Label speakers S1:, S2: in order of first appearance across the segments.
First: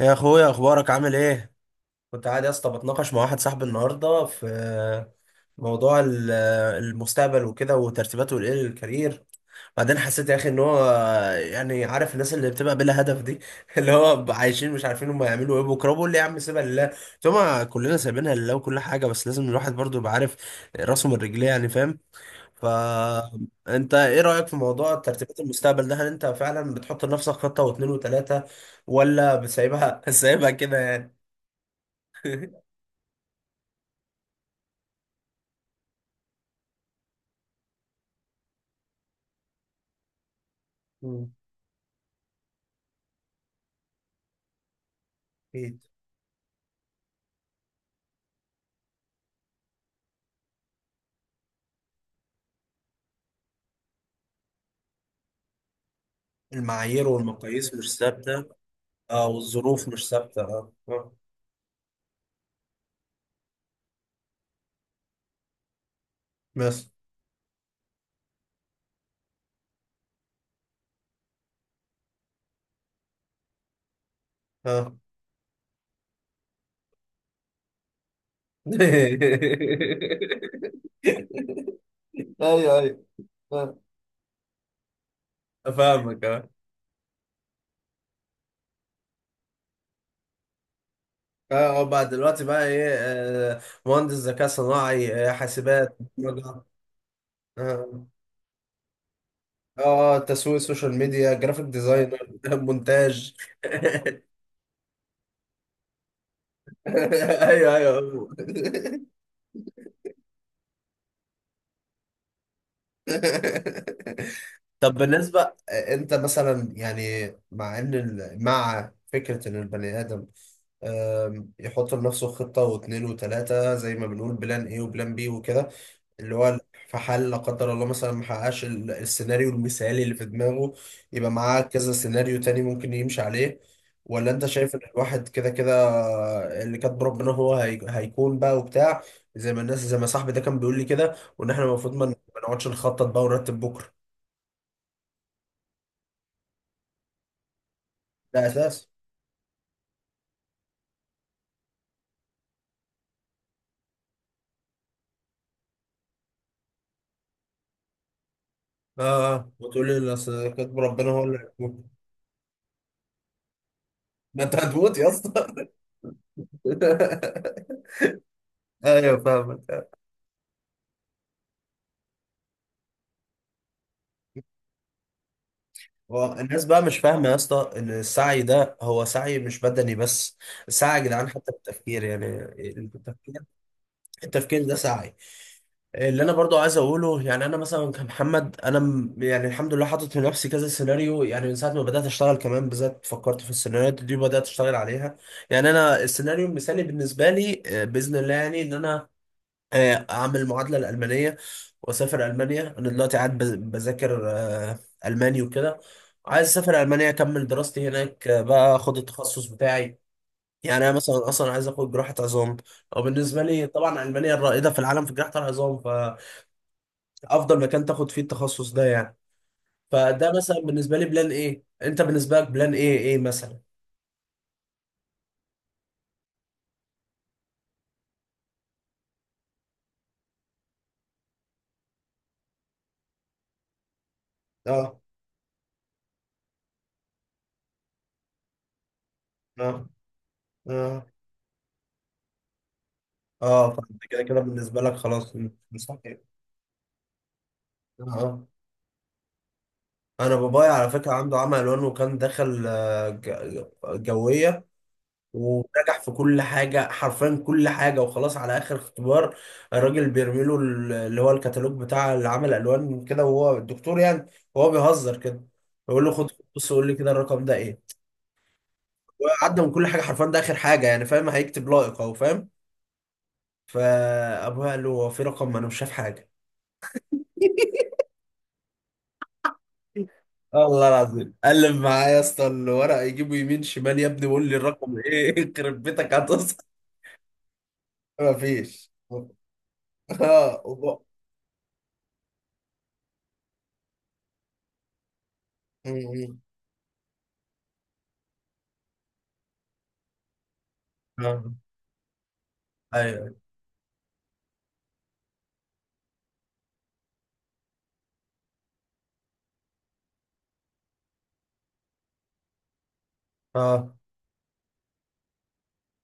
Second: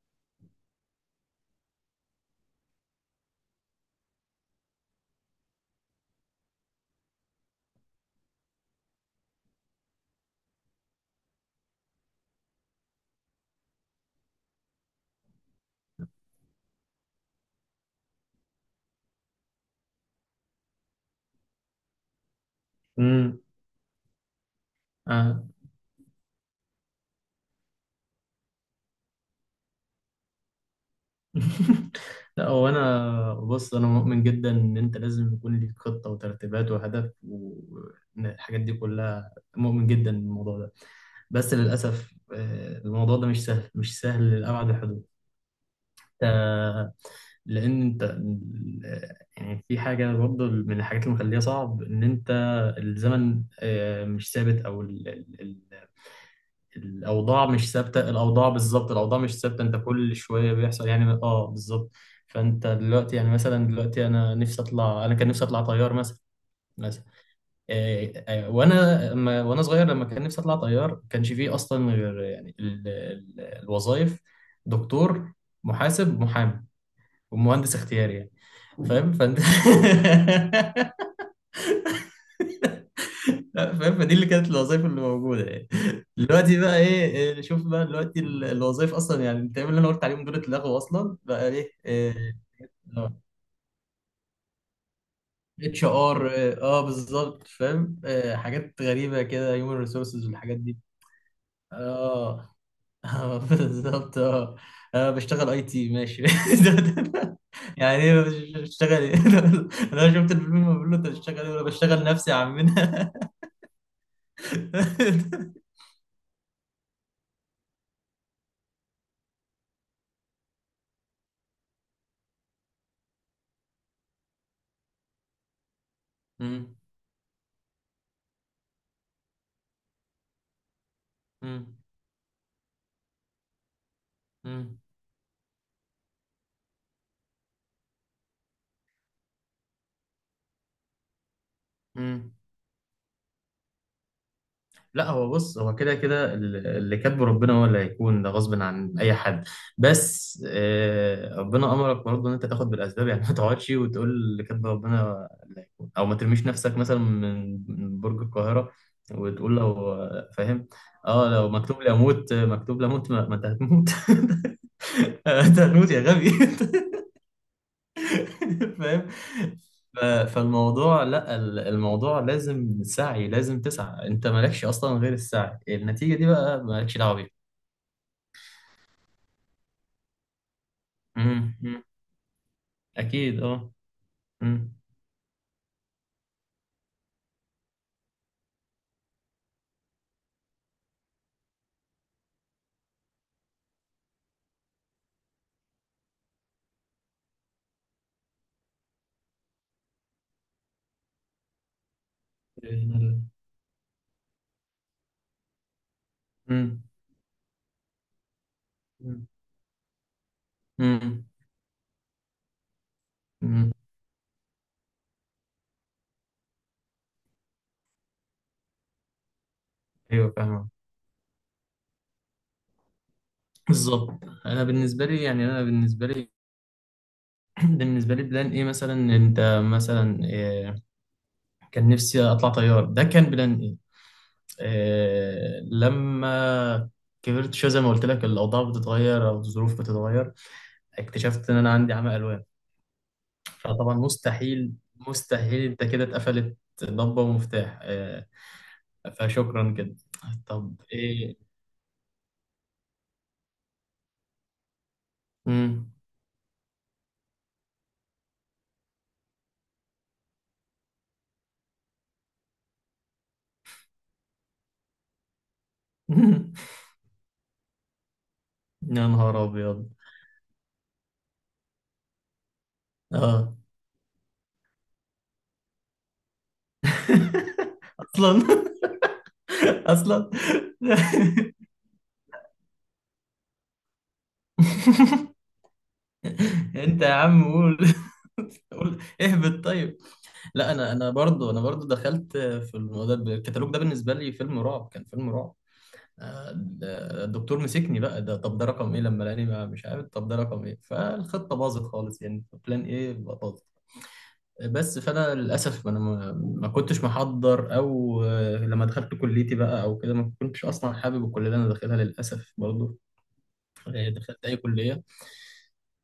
S1: يا اخويا، اخبارك عامل ايه؟ كنت قاعد يا اسطى بتناقش مع واحد صاحبي النهارده في موضوع المستقبل وكده وترتيباته لايه للكارير. بعدين حسيت يا اخي ان هو يعني، عارف الناس اللي بتبقى بلا هدف دي؟ اللي هو عايشين مش عارفين هم هيعملوا ايه بكره، بقول لي يا عم سيبها لله. ثم كلنا سايبينها لله وكل حاجه، بس لازم الواحد برضو يبقى عارف راسه من رجليه يعني، فاهم؟
S2: امم
S1: فانت ايه رأيك في موضوع ترتيبات
S2: آه.
S1: المستقبل ده؟ هل انت فعلا بتحط لنفسك خطة واثنين وثلاثة ولا بتسيبها سايبها كده يعني؟
S2: لا، هو انا بص انا مؤمن جدا ان انت لازم يكون ليك خطه وترتيبات وهدف والحاجات دي كلها. مؤمن جدا بالموضوع ده.
S1: مم.
S2: بس للاسف، الموضوع ده مش سهل، مش سهل لابعد الحدود.
S1: أكيد.
S2: آه، لان انت يعني في حاجه برضه من الحاجات اللي مخليها صعب ان انت الزمن مش ثابت او
S1: المعايير
S2: الاوضاع مش
S1: والمقاييس مش
S2: ثابته،
S1: ثابتة.
S2: الاوضاع بالظبط، الاوضاع
S1: اه،
S2: مش ثابته، انت
S1: والظروف مش
S2: كل
S1: ثابتة،
S2: شويه
S1: اه.
S2: بيحصل يعني،
S1: آه.
S2: بالظبط. فانت دلوقتي يعني مثلا دلوقتي انا كان نفسي اطلع طيار مثلا.
S1: بس،
S2: مثلا، إيه، إيه، وانا صغير لما كان نفسي اطلع طيار، ما كانش فيه اصلا غير يعني الوظائف:
S1: اه،
S2: دكتور، محاسب، محامي، ومهندس اختياري يعني. فاهم فانت.
S1: ايوه، ايوه،
S2: لا،
S1: آه.
S2: فاهم، فدي اللي كانت الوظائف اللي موجوده يعني.
S1: فاهمك، اه.
S2: دلوقتي بقى ايه؟ نشوف بقى دلوقتي الوظائف اصلا، يعني انت اللي انا قلت عليهم دول اتلغوا اصلا، بقى
S1: اه.
S2: ايه؟
S1: بقى
S2: إيه،
S1: دلوقتي
S2: إيه،
S1: بقى ايه؟ مهندس ذكاء صناعي،
S2: اتش
S1: حاسبات،
S2: ار
S1: برمجة.
S2: بالظبط، فاهم.
S1: آه.
S2: حاجات غريبه كده، هيومن
S1: اه، اه،
S2: ريسورسز
S1: تسويق،
S2: والحاجات دي.
S1: سوشيال ميديا، جرافيك ديزاينر،
S2: اه
S1: مونتاج.
S2: بالظبط. اه انا بشتغل IT، ماشي.
S1: ايوه، ايوه،
S2: يعني ايه،
S1: هو.
S2: مش بشتغل ايه؟ انا شفت الفيلم، بقول له: انت بتشتغل ايه ولا بشتغل؟ نفسي يا عمنا.
S1: طب بالنسبه انت مثلا يعني، مع ان مع فكره ان البني ادم يحط لنفسه خطه واثنين وثلاثه زي ما بنقول، بلان ايه وبلان بي وكده، اللي هو
S2: مم.
S1: في حال لا قدر الله مثلا ما حققش السيناريو المثالي اللي في دماغه، يبقى معاه
S2: مم.
S1: كذا سيناريو تاني ممكن يمشي عليه. ولا انت شايف
S2: مم.
S1: ان الواحد كده كده اللي كاتب ربنا هو هيكون بقى وبتاع، زي ما الناس زي ما صاحبي ده كان بيقول لي كده، وان احنا المفروض ما
S2: مم.
S1: ما نقعدش نخطط بقى ونرتب بكره؟
S2: لا، هو بص، هو كده كده اللي كاتبه ربنا هو اللي هيكون، ده
S1: ده
S2: غصب
S1: اساس.
S2: عن اي حد. بس ربنا امرك برضه ان انت تاخد بالاسباب، يعني ما تقعدش وتقول اللي كاتبه ربنا اللي هيكون، او ما ترميش نفسك مثلا من برج القاهره
S1: اه، اه،
S2: وتقول: لو
S1: وتقول لي اصل
S2: فاهم،
S1: كاتب ربنا هو
S2: اه
S1: اللي
S2: لو مكتوب
S1: هيكون.
S2: لي اموت، مكتوب لي اموت. ما انت هتموت.
S1: ما انت هتموت يا
S2: انت
S1: اسطى!
S2: هتموت يا غبي. فاهم.
S1: ايوه، فاهم.
S2: فالموضوع لا، الموضوع لازم سعي، لازم تسعى. انت مالكش اصلا غير السعي، النتيجة دي
S1: هو
S2: بقى
S1: الناس بقى
S2: مالكش
S1: مش
S2: دعوة
S1: فاهمة
S2: بيها.
S1: يا اسطى إن السعي ده هو سعي مش بدني بس، سعي يا جدعان حتى في
S2: مم، مم.
S1: التفكير يعني. التفكير
S2: اكيد،
S1: التفكير
S2: مم.
S1: ده سعي. اللي أنا برضو عايز أقوله، يعني أنا مثلا كمحمد، أنا يعني الحمد لله حاطط لنفسي كذا سيناريو، يعني من ساعة ما بدأت أشتغل كمان بالذات فكرت في السيناريوهات دي وبدأت أشتغل عليها. يعني أنا السيناريو المثالي بالنسبة لي بإذن الله، يعني إن أنا اعمل المعادله الالمانيه واسافر المانيا. انا دلوقتي
S2: مم.
S1: قاعد بذاكر الماني وكده. عايز اسافر
S2: مم.
S1: المانيا اكمل دراستي هناك، بقى اخد التخصص بتاعي. يعني انا
S2: مم.
S1: مثلا اصلا عايز اخد جراحه عظام. او بالنسبه لي
S2: مم.
S1: طبعا المانيا الرائده في العالم في جراحه العظام، فافضل مكان تاخد فيه التخصص ده يعني.
S2: ايوه،
S1: فده مثلا
S2: فاهمة،
S1: بالنسبه لي بلان ايه. انت بالنسبه لك بلان ايه مثلا؟
S2: بالظبط. انا بالنسبة لي يعني، انا بالنسبة لي بالنسبة لي بلان ايه، مثلا انت، مثلا كان نفسي اطلع طيار، ده كان بلان.
S1: اه،
S2: لما كبرت شوية زي ما قلت لك، الأوضاع بتتغير أو الظروف
S1: اه،
S2: بتتغير،
S1: اه،
S2: اكتشفت إن أنا عندي عمى ألوان،
S1: اه،
S2: فطبعا
S1: فانت كده كده
S2: مستحيل،
S1: بالنسبه لك خلاص.
S2: مستحيل، أنت كده
S1: مستحيل.
S2: اتقفلت ضبة ومفتاح.
S1: اه، آه.
S2: فشكرا كده.
S1: انا بابايا
S2: طب
S1: على فكره عنده
S2: إيه؟
S1: عمى الوان، وكان دخل جويه.
S2: مم.
S1: ونجح في كل حاجه حرفيا، كل حاجه، وخلاص على اخر اختبار. الراجل بيرمي له اللي هو الكتالوج بتاع اللي عمل الوان كده، وهو الدكتور يعني. وهو بيهزر كده، بيقول له خد. بص، قول لي كده الرقم ده ايه.
S2: يا نهار
S1: وعدى من كل
S2: أبيض.
S1: حاجه حرفيا، ده اخر حاجه يعني، فاهم هيكتب لائق اهو، فاهم.
S2: آه
S1: فابويا قال له، هو في رقم؟ ما انا مش شايف حاجه.
S2: أصلا، أصلا.
S1: والله العظيم قلب معايا يا اسطى الورق، يجيبه يمين شمال يا ابني، وقول لي الرقم ايه. يخرب بيتك هتصحى.
S2: أنت يا عم قول،
S1: مفيش.
S2: قول اهبط طيب.
S1: اه.
S2: لا انا انا برضو انا برضو دخلت في الموضوع ده، الكتالوج ده بالنسبه لي فيلم رعب، كان فيلم رعب.
S1: م- م.
S2: آه، الدكتور مسكني بقى، ده طب ده رقم ايه؟ لما لقاني مش عارف طب ده رقم ايه،
S1: آه.
S2: فالخطه باظت خالص يعني، بلان ايه
S1: ايوه،
S2: باظت. بس فانا للاسف انا ما كنتش محضر، او لما دخلت كليتي بقى او كده، ما كنتش اصلا حابب الكليه اللي انا داخلها للاسف برضو.
S1: اه،
S2: دخلت أي كلية.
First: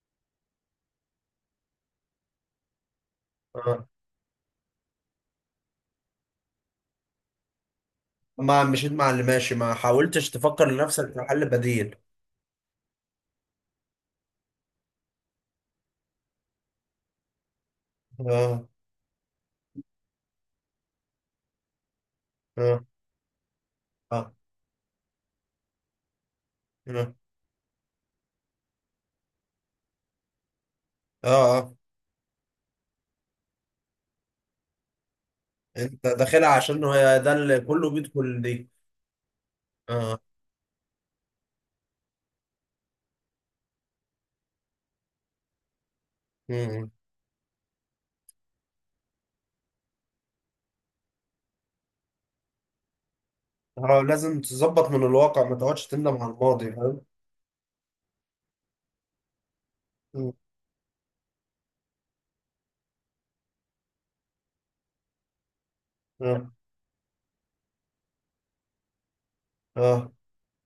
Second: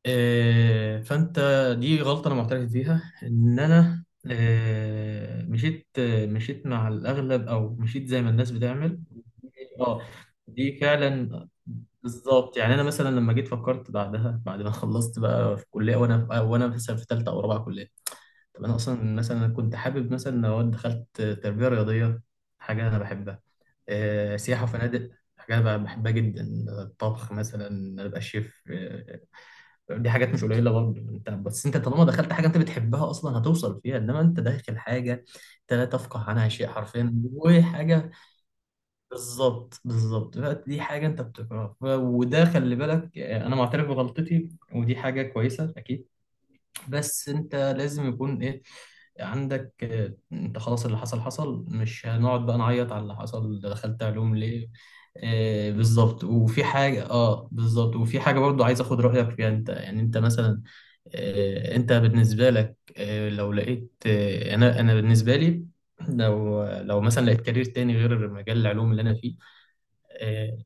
S2: فانت، دي غلطه انا معترف بيها، ان
S1: اه.
S2: انا مشيت مع الاغلب، او مشيت زي ما الناس
S1: ما مشيت
S2: بتعمل.
S1: مع اللي ماشي، ما
S2: اه
S1: حاولتش تفكر
S2: دي
S1: لنفسك في
S2: فعلا
S1: حل بديل؟
S2: بالظبط. يعني انا مثلا لما جيت فكرت بعدها، بعد ما خلصت بقى في كليه، وانا مثلا في ثالثه او رابعه كليه، طب
S1: اه،
S2: انا اصلا مثلا كنت حابب مثلا لو دخلت تربيه رياضيه،
S1: اه،
S2: حاجه انا بحبها.
S1: اه،
S2: سياحه وفنادق، حاجه انا بحبها جدا.
S1: اه،
S2: الطبخ مثلا، ابقى شيف. دي حاجات مش قليله برضه انت،
S1: اه،
S2: بس
S1: اه،
S2: انت طالما دخلت حاجه انت بتحبها اصلا هتوصل فيها، انما انت داخل حاجه انت لا
S1: انت
S2: تفقه عنها
S1: داخلها
S2: شيء
S1: عشان هو،
S2: حرفيا،
S1: ده اللي كله
S2: وحاجه،
S1: بيدخل دي.
S2: بالظبط،
S1: اه.
S2: بالظبط، بقى دي حاجه انت بتكرهها. وده خلي بالك. انا معترف بغلطتي، ودي حاجه كويسه اكيد.
S1: م- م.
S2: بس انت لازم يكون ايه عندك، انت خلاص اللي حصل حصل، مش هنقعد بقى نعيط على اللي حصل، ده
S1: اه،
S2: دخلت علوم
S1: لازم
S2: ليه؟
S1: تظبط من الواقع، ما تقعدش تندم
S2: بالظبط،
S1: على
S2: وفي
S1: الماضي. فاهم.
S2: حاجة. اه بالظبط، وفي حاجة برضو عايز اخد رأيك فيها، انت يعني انت
S1: م.
S2: مثلا، انت بالنسبة لك، لو لقيت، انا بالنسبة لي،
S1: اه،
S2: لو مثلا لقيت كارير تاني غير مجال العلوم اللي انا فيه،
S1: اه.
S2: آه،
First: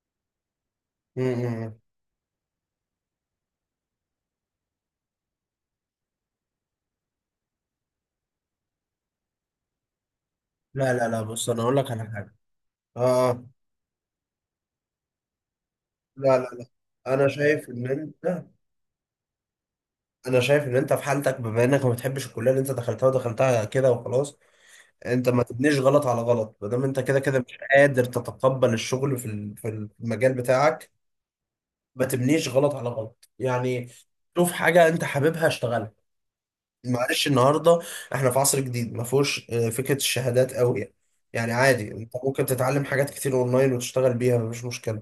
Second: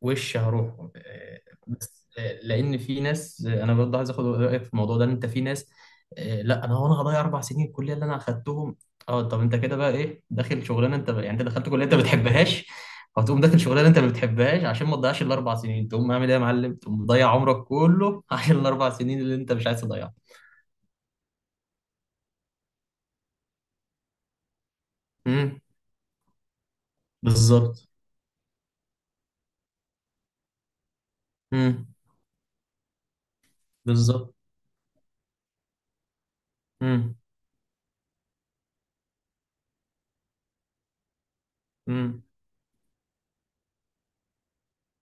S2: وش هروحه.
S1: م- م.
S2: بس لان في ناس، انا برضه عايز اخد رايك في الموضوع ده انت، في ناس، لا انا، وانا هضيع 4 سنين الكليه اللي انا اخدتهم؟ اه طب انت كده بقى ايه، داخل
S1: لا،
S2: شغلانه
S1: لا،
S2: انت
S1: لا،
S2: يعني، انت
S1: بص انا
S2: دخلت
S1: اقول
S2: كليه
S1: لك
S2: انت ما
S1: على حاجه.
S2: بتحبهاش، فتقوم
S1: اه.
S2: داخل شغلانه انت ما بتحبهاش عشان ما تضيعش الاربع سنين؟ تقوم عامل ايه
S1: لا،
S2: يا
S1: لا، لا،
S2: معلم؟ تقوم
S1: انا
S2: مضيع عمرك
S1: شايف ان
S2: كله
S1: انت.
S2: عشان الاربع سنين اللي انت مش عايز تضيعها.
S1: انا شايف ان انت في حالتك، بما انك ما بتحبش الكليه اللي انت دخلتها ودخلتها كده وخلاص. انت ما
S2: امم،
S1: تبنيش غلط على غلط، ما دام انت كده كده مش
S2: بالظبط.
S1: قادر تتقبل الشغل في المجال بتاعك.
S2: امم،
S1: ما تبنيش غلط على غلط يعني.
S2: بالظبط.
S1: شوف حاجه انت حاببها، اشتغلها.
S2: امم،
S1: معلش، النهارده احنا في عصر جديد ما فيهوش فكره الشهادات قوي يعني. يعني عادي، انت
S2: امم،
S1: ممكن تتعلم حاجات كتير اونلاين وتشتغل بيها، مفيش مشكله.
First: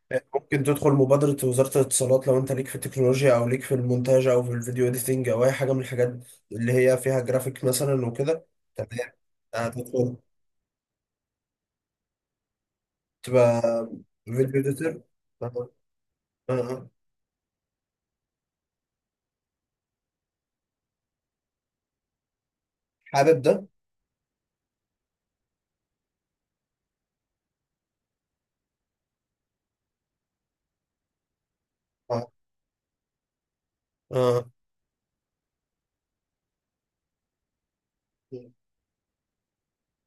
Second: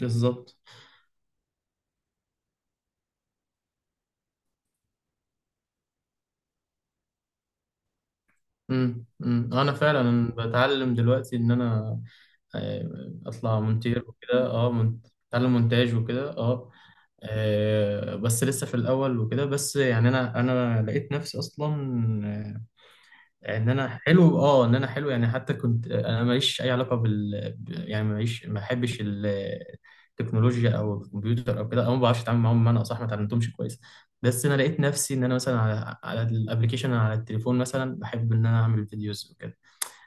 S2: بالظبط.
S1: ممكن تدخل مبادرة وزارة الاتصالات لو انت ليك في التكنولوجيا، او ليك في المونتاج، او في الفيديو اديتنج، او اي حاجة من الحاجات اللي هي فيها جرافيك مثلا وكده. تمام.
S2: انا
S1: هتدخل
S2: فعلا بتعلم دلوقتي ان انا اطلع
S1: تبقى
S2: مونتير وكده،
S1: فيديو اديتور.
S2: اتعلم
S1: اه،
S2: مونتاج وكده.
S1: اه. آه.
S2: بس لسه في الاول وكده، بس يعني انا لقيت نفسي اصلا
S1: حابب ده،
S2: ان انا حلو يعني. حتى كنت انا ماليش اي علاقه يعني ماليش، ما بحبش التكنولوجيا او الكمبيوتر او كده، او ما
S1: اه،
S2: بعرفش اتعامل معاهم، بمعنى اصح ما اتعلمتهمش كويس.
S1: اه.
S2: بس انا لقيت نفسي ان انا مثلا على الابلكيشن، على التليفون مثلا بحب ان انا اعمل فيديوز وكده.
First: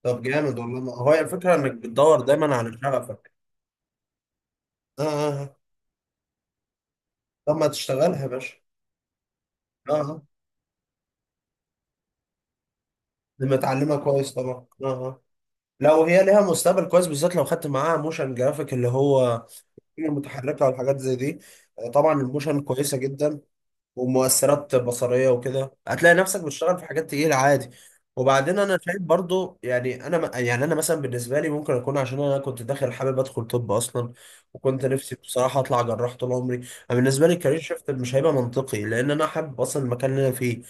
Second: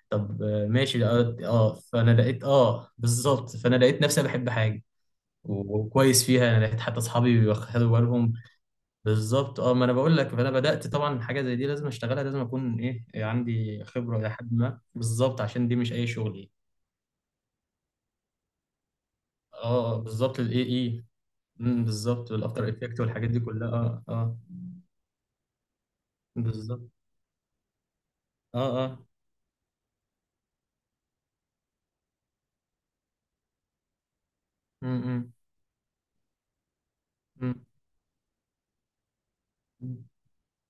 S1: طب
S2: طب
S1: جامد والله، ما
S2: ماشي.
S1: هو هي الفكرة انك
S2: فانا
S1: بتدور
S2: لقيت،
S1: دايما على شغفك.
S2: بالظبط، فانا لقيت نفسي أنا بحب حاجه،
S1: اه، اه، آه.
S2: وكويس فيها، انا لقيت حتى اصحابي
S1: طب ما
S2: واخدوا
S1: تشتغلها يا
S2: بالهم.
S1: باشا.
S2: بالظبط. اه ما انا
S1: اه،
S2: بقول
S1: اه،
S2: لك، فانا بدات طبعا حاجه زي دي لازم اشتغلها، لازم اكون ايه يعني
S1: لما
S2: عندي
S1: تعلمها
S2: خبره الى
S1: كويس
S2: حد
S1: طبعا،
S2: ما،
S1: اه، اه،
S2: بالظبط، عشان دي مش
S1: لو
S2: اي
S1: هي
S2: شغل
S1: ليها
S2: ايه.
S1: مستقبل كويس، بالذات لو خدت معاها موشن جرافيك اللي هو
S2: بالظبط، الاي
S1: المتحركه والحاجات
S2: اي.
S1: زي دي.
S2: أمم،
S1: طبعا
S2: بالظبط،
S1: الموشن
S2: والافتر
S1: كويسه
S2: افكت والحاجات دي
S1: جدا.
S2: كلها. اه
S1: ومؤثرات بصريه وكده، هتلاقي نفسك بتشتغل في
S2: بالظبط.
S1: حاجات تقيله عادي. وبعدين
S2: اه
S1: انا
S2: اه
S1: شايف برضو، يعني انا يعني انا مثلا بالنسبه لي، ممكن اكون عشان انا كنت داخل حابب ادخل طب اصلا. وكنت
S2: أمم،
S1: نفسي
S2: أمم،
S1: بصراحه اطلع جراح طول عمري. أنا بالنسبه لي الكارير شيفت مش هيبقى منطقي لان انا حابب اصلا
S2: أمم،
S1: المكان اللي انا فيه.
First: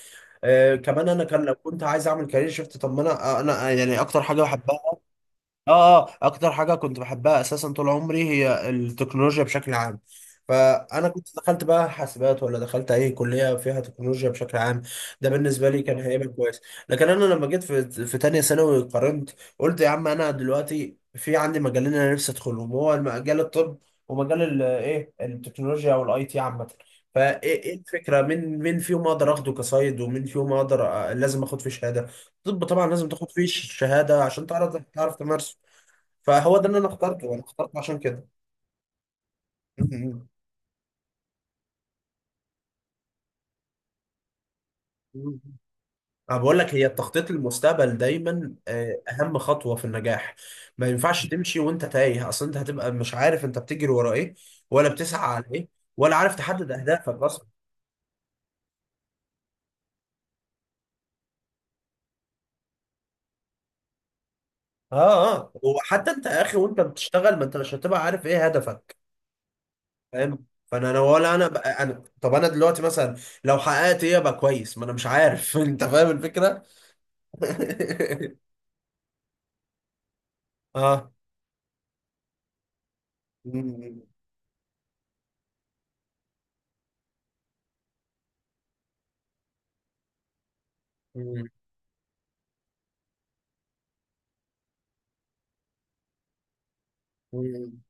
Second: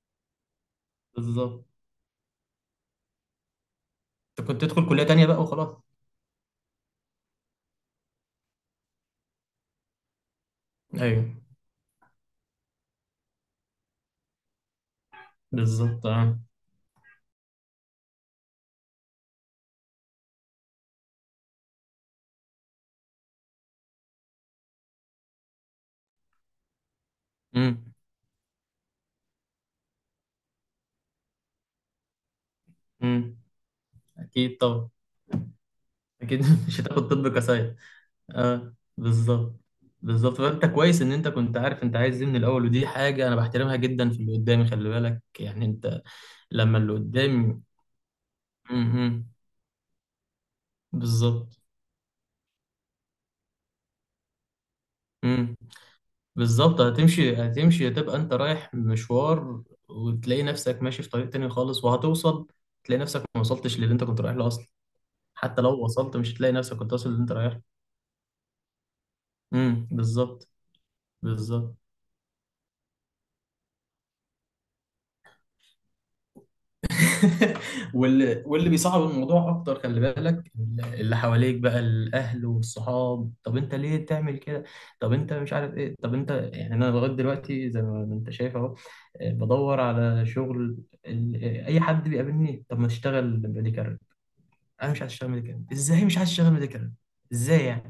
S1: كمان انا كان لو
S2: بالظبط.
S1: كنت عايز اعمل كارير شيفت، طب ما انا يعني اكتر حاجه
S2: انت كنت
S1: بحبها.
S2: تدخل كليه تانيه بقى وخلاص.
S1: اه، اه، اكتر حاجه كنت بحبها اساسا طول عمري هي التكنولوجيا بشكل عام. فانا
S2: ايوه،
S1: كنت دخلت بقى حاسبات، ولا دخلت اي كليه فيها تكنولوجيا بشكل عام. ده بالنسبه لي كان
S2: بالظبط.
S1: هيبقى
S2: اه
S1: كويس. لكن انا لما جيت في تانية ثانوي قارنت. قلت يا عم، انا دلوقتي في عندي مجالين انا نفسي ادخلهم، هو مجال الطب. ومجال ال- ايه التكنولوجيا والاي تي عامه. فايه إيه
S2: امم،
S1: الفكره، مين مين فيهم اقدر اخده كصيد، ومين فيهم اقدر. لازم اخد فيه شهاده. طب طبعا لازم تاخد
S2: أمم.
S1: فيه شهادة عشان
S2: اكيد
S1: تعرف
S2: طبعا،
S1: تعرف تمارسه.
S2: اكيد.
S1: فهو ده اللي
S2: مش
S1: انا
S2: هتاخد
S1: اخترته
S2: طب
S1: انا
S2: كسايد.
S1: اخترته عشان كده.
S2: اه بالظبط،
S1: مم.
S2: بالظبط. فانت كويس ان انت كنت عارف انت عايز ايه من الاول، ودي حاجه انا بحترمها جدا في اللي قدامي، خلي بالك
S1: مم.
S2: يعني انت
S1: انا بقول لك،
S2: لما
S1: هي
S2: اللي
S1: التخطيط
S2: قدامي.
S1: للمستقبل دايما
S2: امم،
S1: اهم خطوه في النجاح. ما ينفعش
S2: بالظبط.
S1: تمشي وانت تايه اصلا، انت هتبقى مش عارف انت بتجري ورا ايه. ولا بتسعى على
S2: امم،
S1: ايه. ولا عارف تحدد
S2: بالظبط.
S1: اهدافك
S2: هتمشي،
S1: اصلا.
S2: هتمشي، هتبقى انت رايح مشوار، وتلاقي نفسك ماشي في طريق تاني خالص، وهتوصل تلاقي نفسك ما وصلتش للي انت كنت رايح له اصلا.
S1: اه، اه،
S2: حتى لو
S1: وحتى
S2: وصلت
S1: انت
S2: مش
S1: يا
S2: هتلاقي
S1: اخي
S2: نفسك
S1: وانت
S2: كنت واصل للي انت
S1: بتشتغل، ما
S2: رايح
S1: انت
S2: له.
S1: مش هتبقى عارف ايه هدفك.
S2: امم،
S1: فاهم.
S2: بالظبط.
S1: فانا ولا انا
S2: بالظبط.
S1: بقى انا، طب انا دلوقتي مثلا لو حققت ايه ابقى كويس، ما انا مش عارف. انت فاهم الفكره؟
S2: واللي بيصعب الموضوع اكتر، خلي بالك،
S1: اه.
S2: اللي حواليك بقى الاهل والصحاب: طب انت
S1: مم.
S2: ليه تعمل كده؟ طب انت مش عارف ايه؟ طب انت يعني انا لغايه دلوقتي زي ما انت شايف اهو، بدور على شغل.
S1: مم.
S2: اي حد بيقابلني: طب ما تشتغل ميديكال. انا مش عايز اشتغل ميديكال. ازاي مش عايز اشتغل ميديكال؟ ازاي
S1: مم.
S2: يعني؟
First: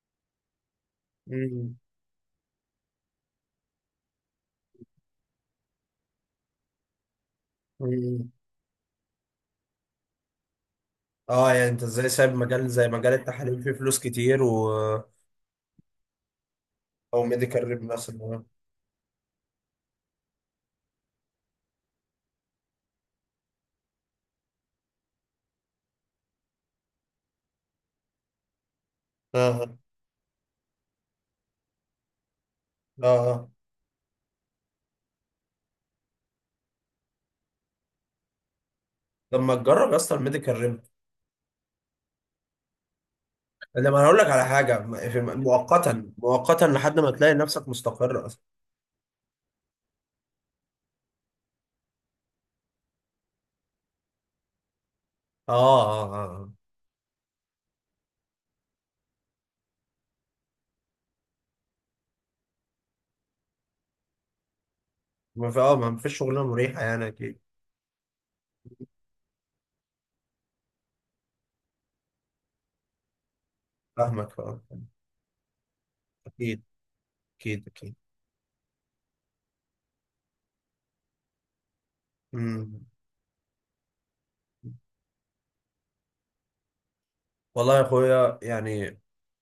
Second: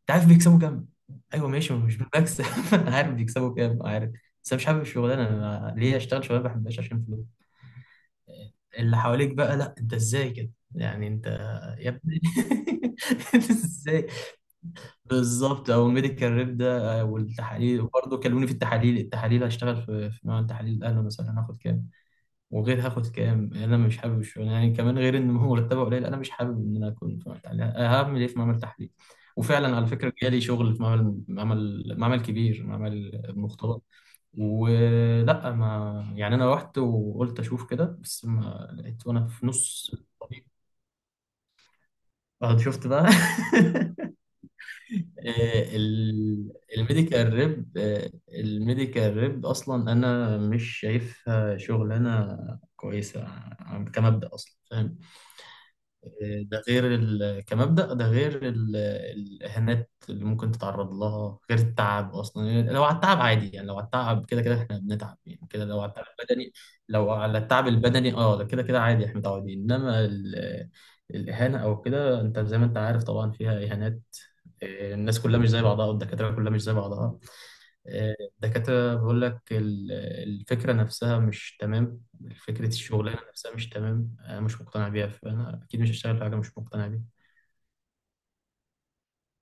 S2: انت عارف بيكسبوا كام؟ ايوه ماشي،
S1: مم.
S2: مش بكسب. انا عارف بيكسبوا كام، عارف. بس انا مش حابب الشغلانه، أنا ليه اشتغل شغلانه ما بحبهاش عشان فلوس؟
S1: مم.
S2: اللي حواليك بقى: لا، انت ازاي كده، يعني انت،
S1: اه، يعني انت
S2: يا
S1: ازاي
S2: ابني.
S1: سايب مجال زي مجال
S2: انت
S1: التحاليل فيه فلوس
S2: ازاي؟
S1: كتير و.
S2: بالظبط. او ميديكال ريب ده،
S1: او ميديكال
S2: والتحاليل،
S1: ريب
S2: وبرضه
S1: مثلا، اه،
S2: كلموني في التحاليل، التحاليل هشتغل في، في نوع التحاليل، الاهلي مثلا هاخد كام؟ وغير هاخد كام؟ انا مش حابب الشغل يعني، كمان غير ان هو مرتبه قليل، انا مش حابب ان انا اكون في معمل تحليل. هعمل ايه في معمل تحليل؟
S1: اه،
S2: وفعلا على فكره جالي شغل في معمل، معمل كبير، معمل
S1: اه.
S2: مختبر، ولا ما، يعني انا رحت وقلت اشوف كده، بس ما لقيت وانا
S1: طب
S2: في
S1: ما تجرب
S2: نص
S1: يا اسطى
S2: الطريق
S1: الميديكال ريب.
S2: بعد شفت بقى.
S1: لما، انا هقول لك على حاجه، مؤقتا مؤقتا لحد ما تلاقي
S2: الميديكال
S1: نفسك
S2: ريب،
S1: مستقر اصلا.
S2: الميديكال ريب اصلا انا مش شايفها شغلانه كويسه، كمبدأ اصلا فاهم،
S1: اه، اه، اه، اه.
S2: ده غير كمبدأ، ده غير الإهانات اللي ممكن تتعرض لها، غير التعب أصلا. يعني لو على التعب عادي يعني، لو على التعب كده كده إحنا بنتعب يعني،
S1: ما في
S2: كده
S1: اه
S2: لو على
S1: ما
S2: التعب
S1: فيش شغلانه
S2: البدني،
S1: مريحه يعني،
S2: لو على
S1: اكيد.
S2: التعب البدني أه، ده كده كده عادي، إحنا متعودين، إنما الإهانة أو كده، أنت زي ما أنت عارف طبعا فيها إهانات.
S1: فاهمك، اه.
S2: الناس كلها مش زي بعضها، والدكاترة كلها مش
S1: اكيد،
S2: زي بعضها،
S1: اكيد، اكيد.
S2: الدكاترة بقول لك الفكرة نفسها مش تمام، فكرة
S1: مم.
S2: الشغلانة نفسها مش تمام، أنا مش مقتنع بيها، فأنا أكيد مش هشتغل في حاجة مش مقتنع بيها.
S1: والله يا اخويا يعني،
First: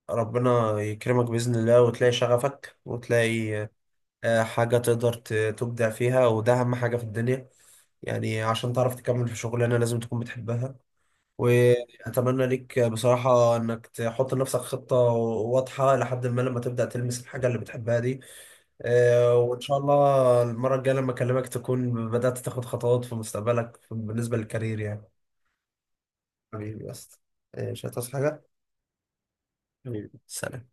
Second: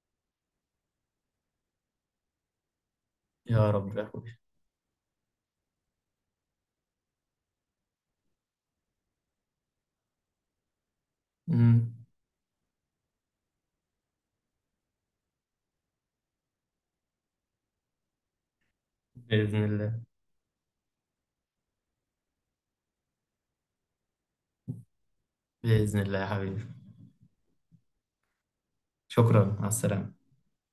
S1: ربنا يكرمك بإذن الله وتلاقي شغفك وتلاقي
S2: يا رب يا أخوي.
S1: حاجة تقدر تبدع فيها، وده أهم حاجة في الدنيا. يعني عشان تعرف تكمل في شغلانة لازم تكون بتحبها.
S2: أمم،
S1: وأتمنى ليك بصراحة إنك تحط لنفسك خطة واضحة، لحد ما لما تبدأ تلمس الحاجة اللي بتحبها دي. وإن
S2: بإذن
S1: شاء
S2: الله.
S1: الله المرة الجاية لما أكلمك تكون بدأت تاخد خطوات في مستقبلك بالنسبة للكارير يعني.
S2: بإذن الله يا حبيبي.
S1: حبيبي بس. مش هتصحى حاجة.
S2: شكرا، مع
S1: حبيبي،
S2: السلامة.
S1: سلام.